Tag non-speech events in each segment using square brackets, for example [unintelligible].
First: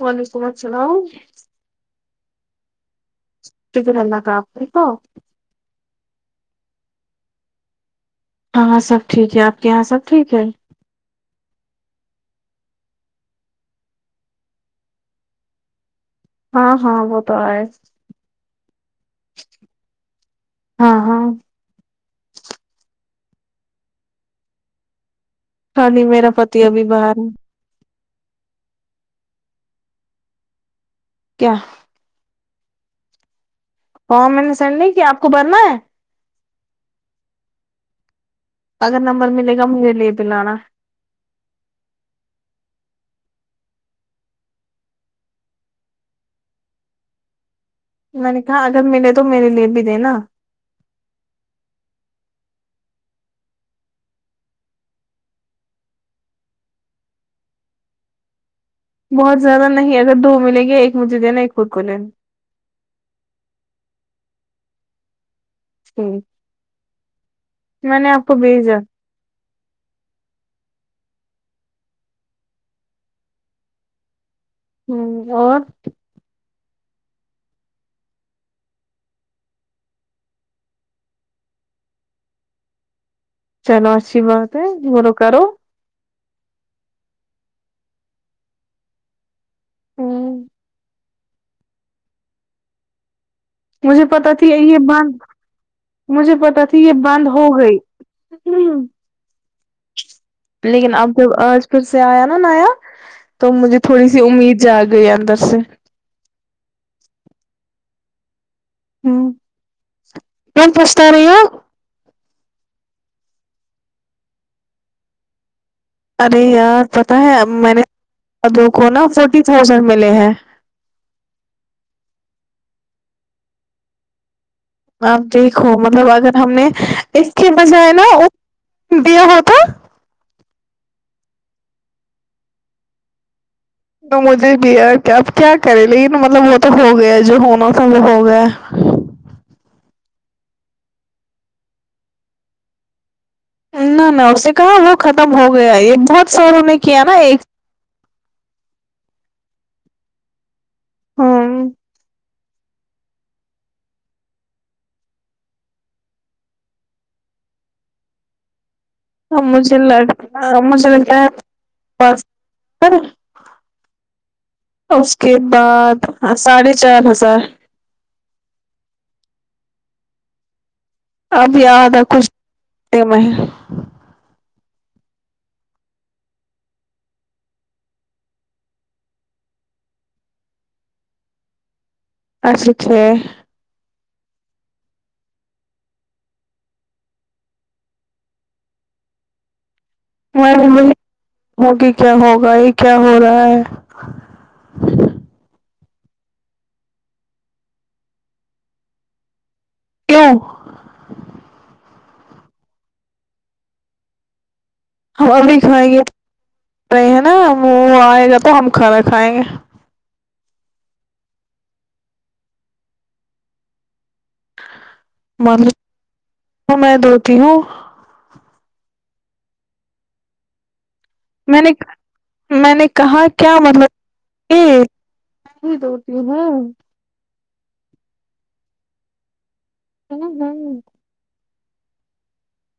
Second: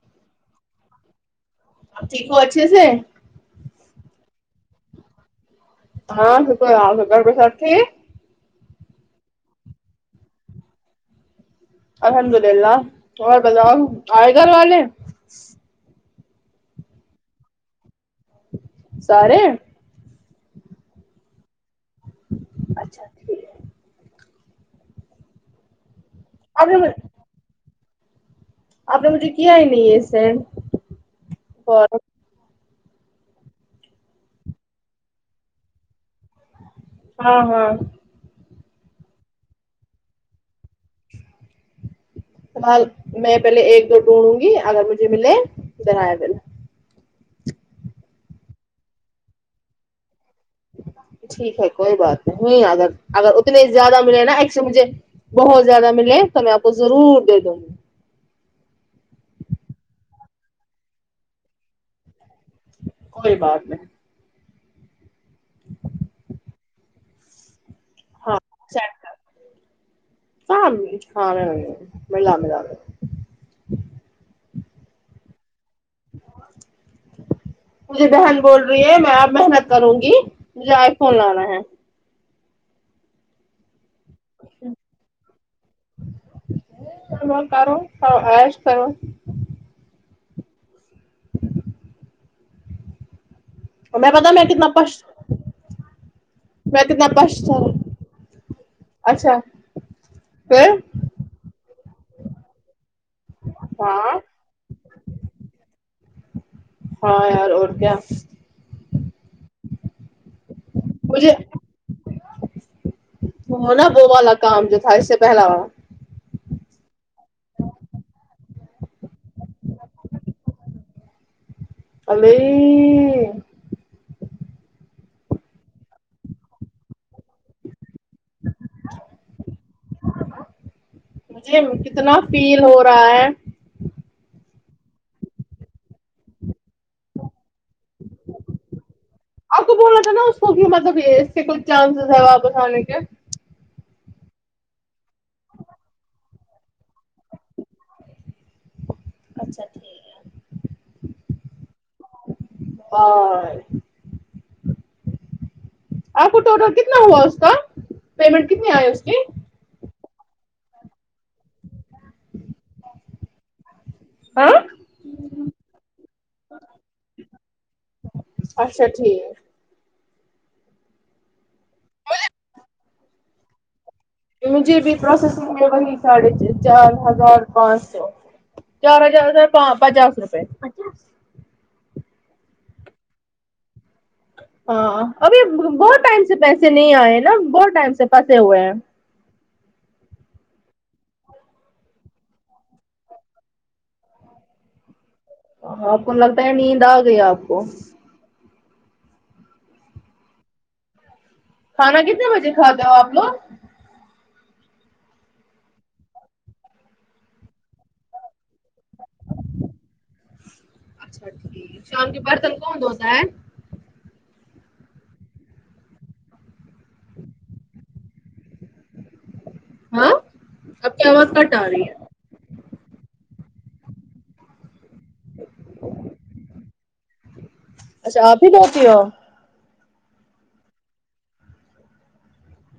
وعلیکم السلام آپ ٹھیک ہوں اچھے سے شکر اللہ کا آپ ٹھیک ہوں ہاں شکر ہے آپ کے گھر پہ سب ٹہیک ہاہاں سب ٹھیک ہے آپ کے یہاں سب ٹھیک ہے الحمد للہ اور بتاؤں آئے گھر والے ہاں ہاں وہ تو ائے سارے ہاں ہاں اچھا ٹھیک ہے خالی میرا پتی آپ ابھی نے باہر ہے آپ نے مجھے کیا ہی نہیں ہے سیر کیا اور کو میں نے سنڈ نہیں کیا آپ کو بھرنا ہے ہاں ہاں اگر نمبر ملے گا مجھے لے پل آنا فی الحال میں پہلے ایک دو ڈھونڈوں گی اگر مجھے ملے ادر بل میں نے کہا اگر ملے تو میرے لیے بھی دینا ٹھیک ہے کوئی بات نہیں اگر اگر اتنے زیادہ ملے نا ایک سے مجھے بہت زیادہ ملے تو میں آپ کو ضرور دے دوں بہت زیادہ نہیں اگر دو ملیں گے ایک مجھے دینا ایک خود کو لینا کوئی بات نہیں ٹھک میں نے آپ کو ہاں بھیجا سینڈ کر۔ ہاں ہاں ملا ملا ہوں اور مجھے بہن بول رہی ہے میں اپ محنت کروں گی مجھے آئی فون لانا ہے چلو اچھی بات ہے مون کرو [unintelligible] کرارو عش کرو ہوں مجھے میں پتا میں تھی کتنا یہ پش بند مجھے پتا تھی میں یہ کتنا بند پش ہو ہوں، گئی اچھا پھر لیکن اب جب آج پھر سے آیا نا نایا تو مجھے تھوڑی ہاں سی امید جا گئی اندر سے ہاں یار اور کیا ہوں کون پرس مجھے ہونا وہ والا کام جو تھا اس سے پہلا والا ارے یار پتا ہے اب میں نے ابو کو نا فورٹی تھاؤزینڈ ملے ہیں امی آپ دیکھو مطلب اگر ہم نے اس کے بجائے نا دیا ہوتا مجھے کتنا فیل ہو رہا ہے تو مجھے بھیا کیا اب کیا کریں لیکن مطلب وہ تو ہو گیا ہے جو ہونا تھا وہ ہو گیا آپ کو بولنا تھا نا اس کو بھی مطلب اس سے کچھ چانسز ہے واپس آنے کے نہ نہ اس نے کہا وہ ختم ہو گیا یہ بہت ساروں نے کیا نا ایک اچھا ٹھیک ہے ہاں بائے آپ کو ٹوٹل کتنا ہوا اس کا پیمنٹ کتنی آئے اس کی مجھے لگتا مجھے لگتا ہے [unintelligible] ہاں اس کے بعد ساڑھے چار ہزار اچھا ٹھیک اب یہ آدھا کچھ [unintelligible] میں مجھے بھی پروسیسنگ میں وہی ساڑھے چار ہزار پانچ سو چار ہزار پ پچاس روپئے چا اچھے اچھے ہاں ابھی بہت ٹائم سے پیسے نہیں آئے نا بہت ٹائم سے پھنسے ہوئے ہیں [unintelligible] میںی آگے کیا ہوگا یہ کیا ہو رہا ہے آپ کو لگتا ہے نیند آ گئی آپ کو کیوں کھانا کتنے بجے کھاتے ہو آپ لوگ ہم ابھی کھائیں گے رہے ہیں نا وہ آئے گا تو ہم کھانا کھائیں گے اچھا ٹھیک شام کے برتن کون دھوتا ہے مطلب میں دھوتی ہوں ہاں آپ کی آواز کٹ میں آ نے رہی ہے میں نے کہا کیا مطلب ہے میں دھوتی ہوں اچھا آپ ہی دھوتی ہو [unintelligible]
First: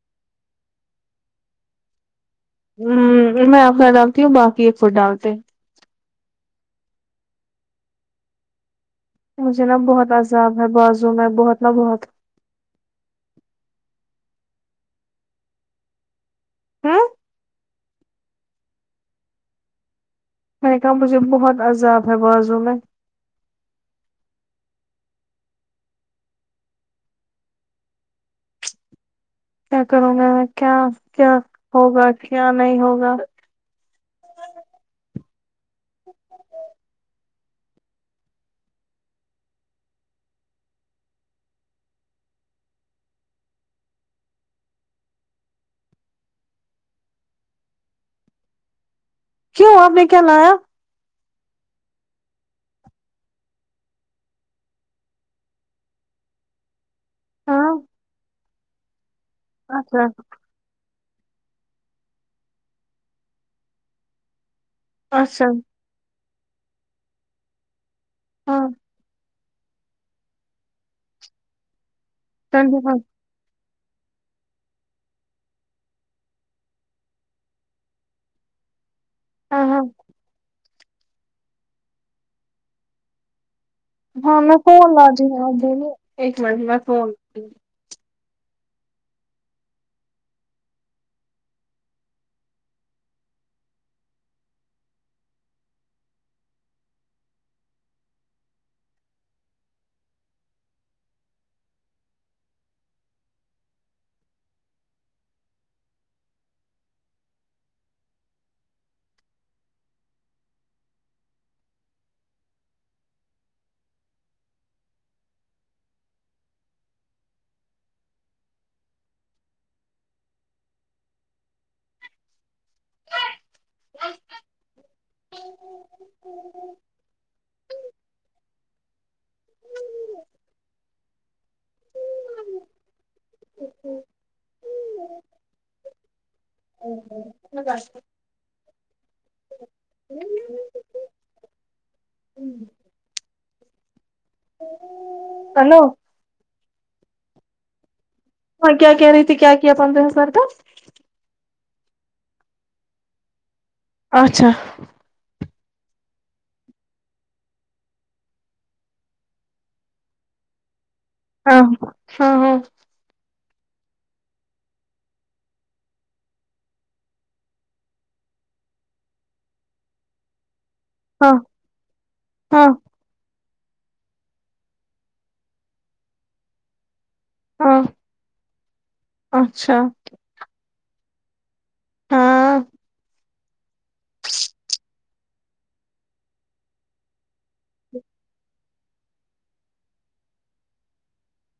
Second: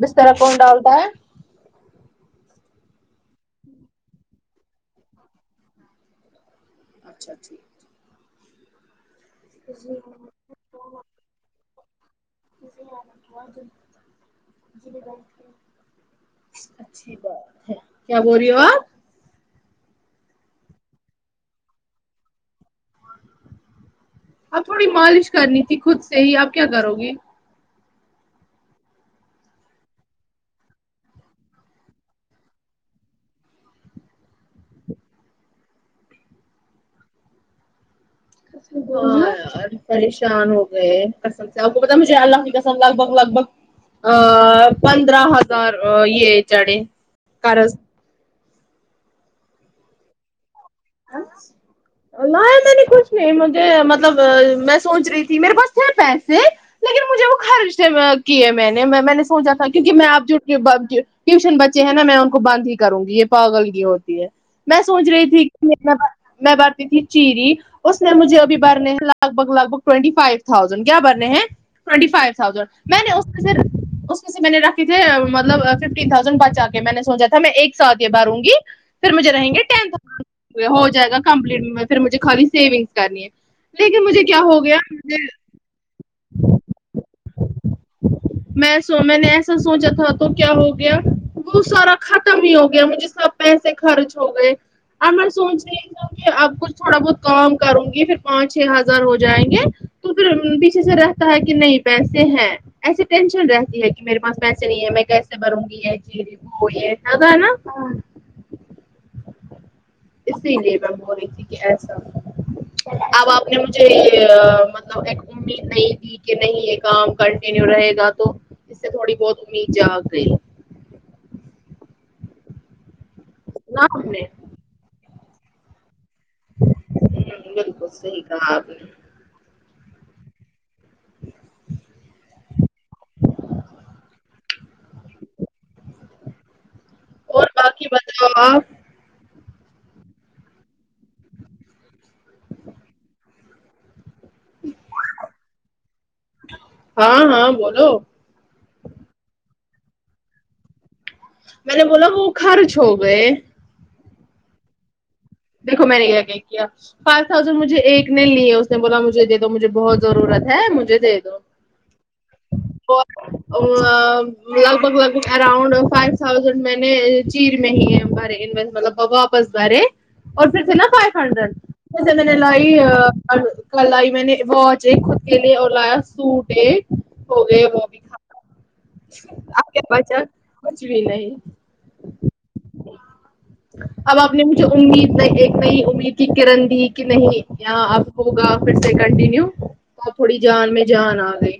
بسترا کون ڈالتا ہے ہوں میں آپنا ڈالتی ہوں باقی ایک فر ڈالتے ہیں اچھا ٹھیک مجھے نا بہت عذاب ہے بازو میں بہت نا بہت ہوں اچھی بات کیا بول رہی ہو آپ میں نے کہا مجھے بہت عذاب ہے بازو میں اب تھوڑی مالش کرنی تھی خود سے ہی اب کیا کرو گی کیا کروں گا میں کیا کیا ہوگا کیا نہیں ہوگا [inaudible] ہاں یار پریشان ہوگیے قسم آپ کو پتا مجے اللہ کی قسم لگ بگ لگ بگ ا پندرہ ہزار یہ چڑھےقرض کیوں آپ نے کیا لایا ہاں لا یا میں نے کچھ نہیں مجھے مطلب میں سوچ رہی تھی میرے پاس تھے پیسے لیکن مجھے وہ ہاں خرچ سے کیے میں نے میں نے سوچا تھا کیونکہ میں اچھا آپ جو ٹیوشن بچے ہیں نا میں ان کو بند ہی کروں گی یہ پاگلگی ہوتی ہے میں سوچ رہی تھی اچھا کہ میں برتی تھی چیری اس نے مجھے ابھی ہاں برنے لگ بگ لگ بھگ ٹوینٹی فائیو تھازینڈ کیا بننے ہیں ٹوینٹی فائیو تھازینڈ ٹوینٹی میں فائیو نے اس اس میں سے میں نے رکھے تھے مطلب ففٹین تھازینڈ بچا کے میں نے سوچا تھا میں ایک ساتھ یہ بروں گی پھر مجھے رہیں گے ہاں ہاں ٹین ہو جائے گا کمپلیٹ میں پھر مجھے خالی سیونگس کرنی لیکن مجھے کیا ہاں میں ہو گیا فون مجھے لاتی ہوں ایک منٹ میں فون میں سو میں نے ایسا سوچا تھوڑا تو کیا ہو گیا وہ سارا ختم ہی ہو گیا مجھے سب پیسے خرچ ہو گئے اب میں سوچ رہی ہ کہ اب کچھ تھوڑا بہت کام کروں گی پھر پانچ چھ ہزار ہو جائیں گے تو پھر پیچھے سے رہتا ہے کہ نہیں پیسے ہیں ایسی ٹینشن رہتی ہے کہ میرے پاس پیسے نہیں ہے میں کیسے بھروں گی وہ یہ نا گا نا اسی لیے میں بور رہی تھی کہ ایسا اب آپ نے مجھے یہ مطلب ایک امید نہیں دی کہ نہیں یہ کام کنٹینیو رہے گا تو اس سے تھوڑی بہت امید جگ گئی نہ ہم نے ہ ہ بلکل سہی کہاں آپ نے اور باقی بدلاؤ آپ ہ ہیلو ہاں ہاں بولو ہاں کیا کہہ رہی تھی کیا پندرہ ہزار کا میں نے بولا وہ خرچ ہو گئے اچھا دیکھو میں نے یہ کہ کیا فائیو تھاؤزینڈ مجھے ایک نے لیے اس نے بولا مجھے د دو مجھے بہت ضرورت ہے مجھے ہاں ہاں ہاں وہ ا لگ بھگ لگ بھگ اراؤنڈ فائیو تھاؤزینڈ میں نے چین میں ہی ہے ہمارے انوس مطلب با واپس بھارے اور پھر سے نا فائیو ہاں ہنڈرڈ پ ج میں نے ہاں لائی اور کل آئی میں نے واچ ایک خود کے لیے اور لایا سوٹ ایک ہو گئے ہاں وہ بھی ختم اب اچھا کیا بچا کچھ بھی نہیں ہاں اب آپ نے جو امید ہے ایک نہیں امید کی کرن دی کہ نہیں یہاں اب ہوگا پھر سے کنٹینیو تو اب تھوڑی جان میں جان آ گئی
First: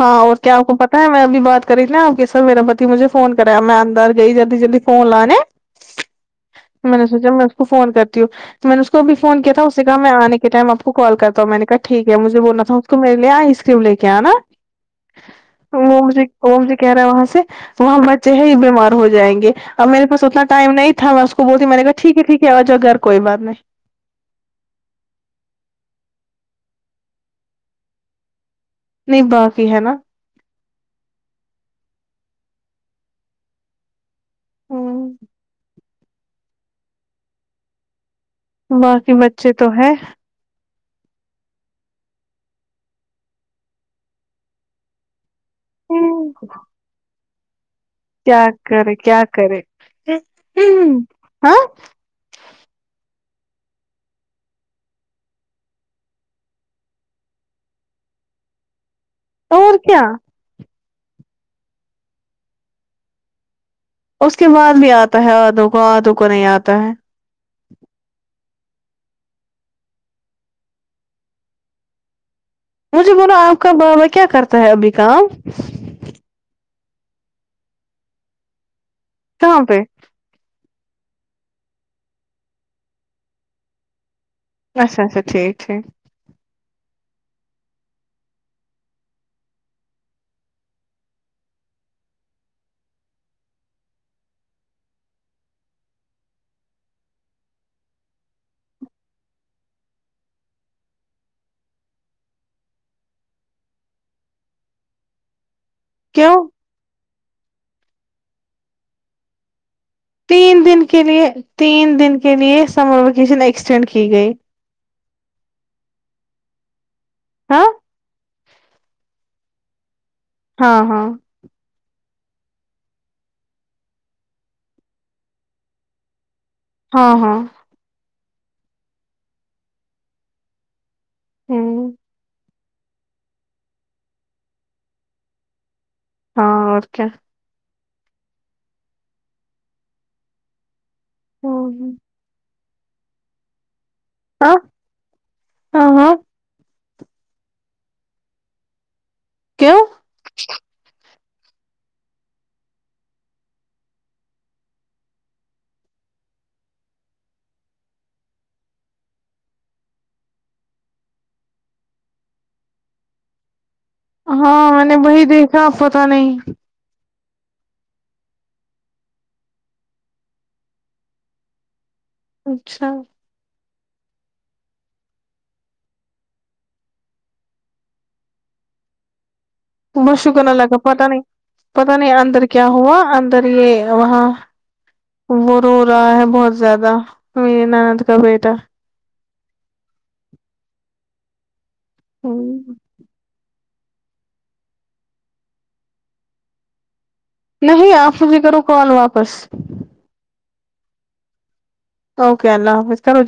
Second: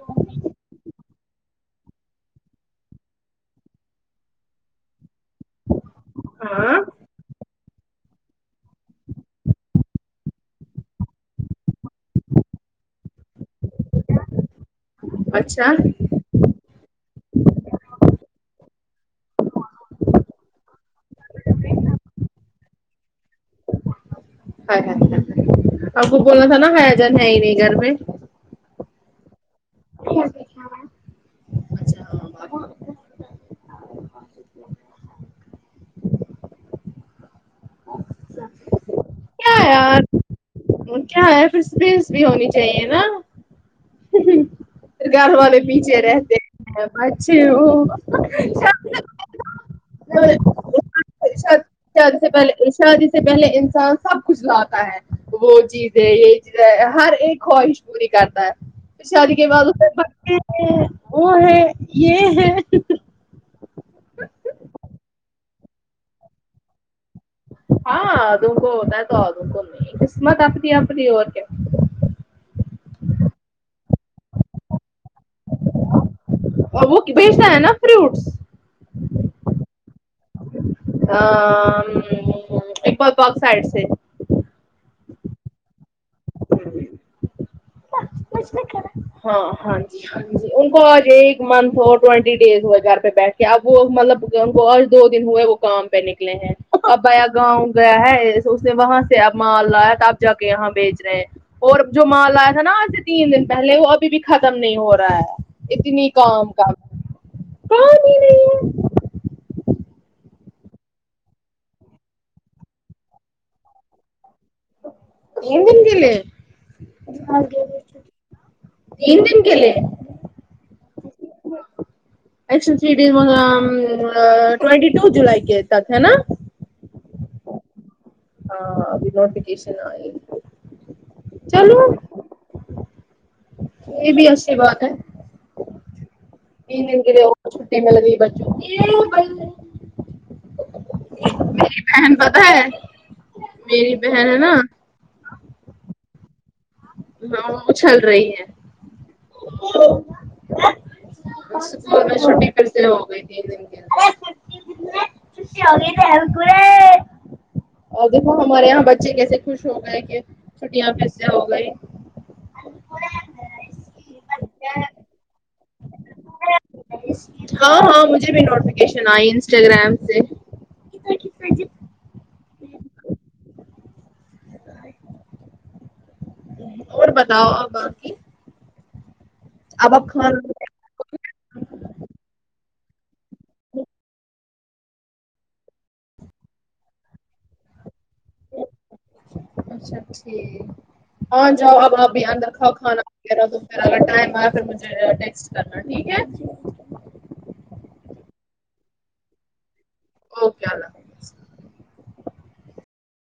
ہاں اور کیا اپ کو پٹ میں ابھی بات کری ت ن ا سر میرا پتی مجھے فون کرایا میں اندار گئی جلدی جلدی فون لانے ہاں میں نے سوچا میں اس کو فون کرتی ہوں تو میں نے اس کو بھی فون کیا تھا اسے کہ میں آنے کے ٹائم آپ کو کال کرتا ہوں میں نے کہا ٹھیک ہے مجھے وہ نفوف تو میر لے آئس کریم لے کے آ نا اچھا وہم سے کہہ رہا ہے وہاں سے وہاں بچے ہی بیمار ہو جائیں گے اب میرے پا اتنا ٹائم نہیں تھا میں اس کو بولتی میں نے کہا ٹھیک ہے ٹھیک ہے آ جا گھر کوئی بات نہیں ہائے آپ کو بولنا تھا نا ہیاجان ہے ہی نہیں گھر میں نہیں باقی ہےنا [unintelligible] اچھا ہاں باقی ہوں ہاں باقی بچے تو ہیں کیا ہے پھر اسپس بھی ہونی چاہیے نا پھر گھر والے پیچھے رہتے ہیں میں اچچی ہوں کیا کرے کیا کرے ہاں شادی سے پہلے شادی سے پہلے انسان سب کچھ لاتا ہے وہ جی یہ چیزیں ہر ایک خواہش پوری کرتا ہے پ شادی کے بعد اور اسے کیا بچے ہیں وہ ہے یہ ہے اس کے بعد بھی آتا ہے آدھو کو آدھوں کو نہیں آتا ہے ہاں ادو کونا تو ادو کو نہیں قسمت اپنی اپنی اور کیا مجھے بولو آپ کا بابا کیا کرتا ہے ابھی کام اب وہ بیچتا ہے نا فروٹس کہاں پے ا ام اال پک سائڈ سے اچھا اچھا ٹھیک ہے [unintelligible] کچھ نہیں کرا ہاں ہاں جی ہا جی ان کو آج ایک منتھ ہو ٹوینٹی ڈیز ہوئے گھر پہ بیٹھ کے اب وہ مطلب ان کو اور دو دن ہوئے وہ گم پہ نکلے ہیں اب آیا گاؤں گیا ہے اس نے وہاں سے اب مال لایا تھا اب جا کے یہاں بیچ رہے ہیں اور جو مال لایا تھا ناآج تین دن پہلے وہ ابھی بھی ختم نہیں ہو رہا ہے اتنی کیوں کام کام پانی نہیں ہے تین دن کے لیے تین دن کے لیے سمر ویکیشن ایکسٹینڈ کی گئی تین دن کے لئے ہاں تین دن کےلئیے ہاں ہاں ایکشن تھری ڈز اں ام ٹوینٹی ٹو جولائی کے ہے نا ہاں ہاں ہاں ابھیوٹیفکیشن آئی چلو ہ یہ بھی اچھی بات ہے ہاں تین اور دن کیا کے لئیے وہ چھٹی مل گئی بچوں کو میری ہاں بہن پتا ہے میری بہن ہے نا ہاں ہاں ہاں وہ چھل رہی ہے کیوں شول میں شوٹی پھر سے ہوگتی تین دن کی [unintelligible] اور دیکھو ہمارے یہاں بچے کیسے خوش ہو گئے کہ چھٹیاں کیس سے ہو گئی ہاں میں نےوہی دیکھا اب پتا نہیں ہاں ہاں مجھے بھی نوٹیفکیشن آئی انسٹاگرام سے اچھا اور بتاؤ باقی اب آپ بس کھانا شیکر اللہ کا پتا نہیں پتا نہیں اندر کیا ہوا اندر یہ وہاں وہ رو رہا ہے بہت زیادہ میری نانند کا بیٹا اچھا ٹھیک آ جاؤ اب آپ بھی اندر ہ کھاؤ کھانا اگر ٹائم آیا پھر مجھے ٹیکسٹ کرنا ٹھیک ہے نہیں آپ مجھے کرو کال واپس اوکے اللہ حافظ اوکے اللہ حافظ چلو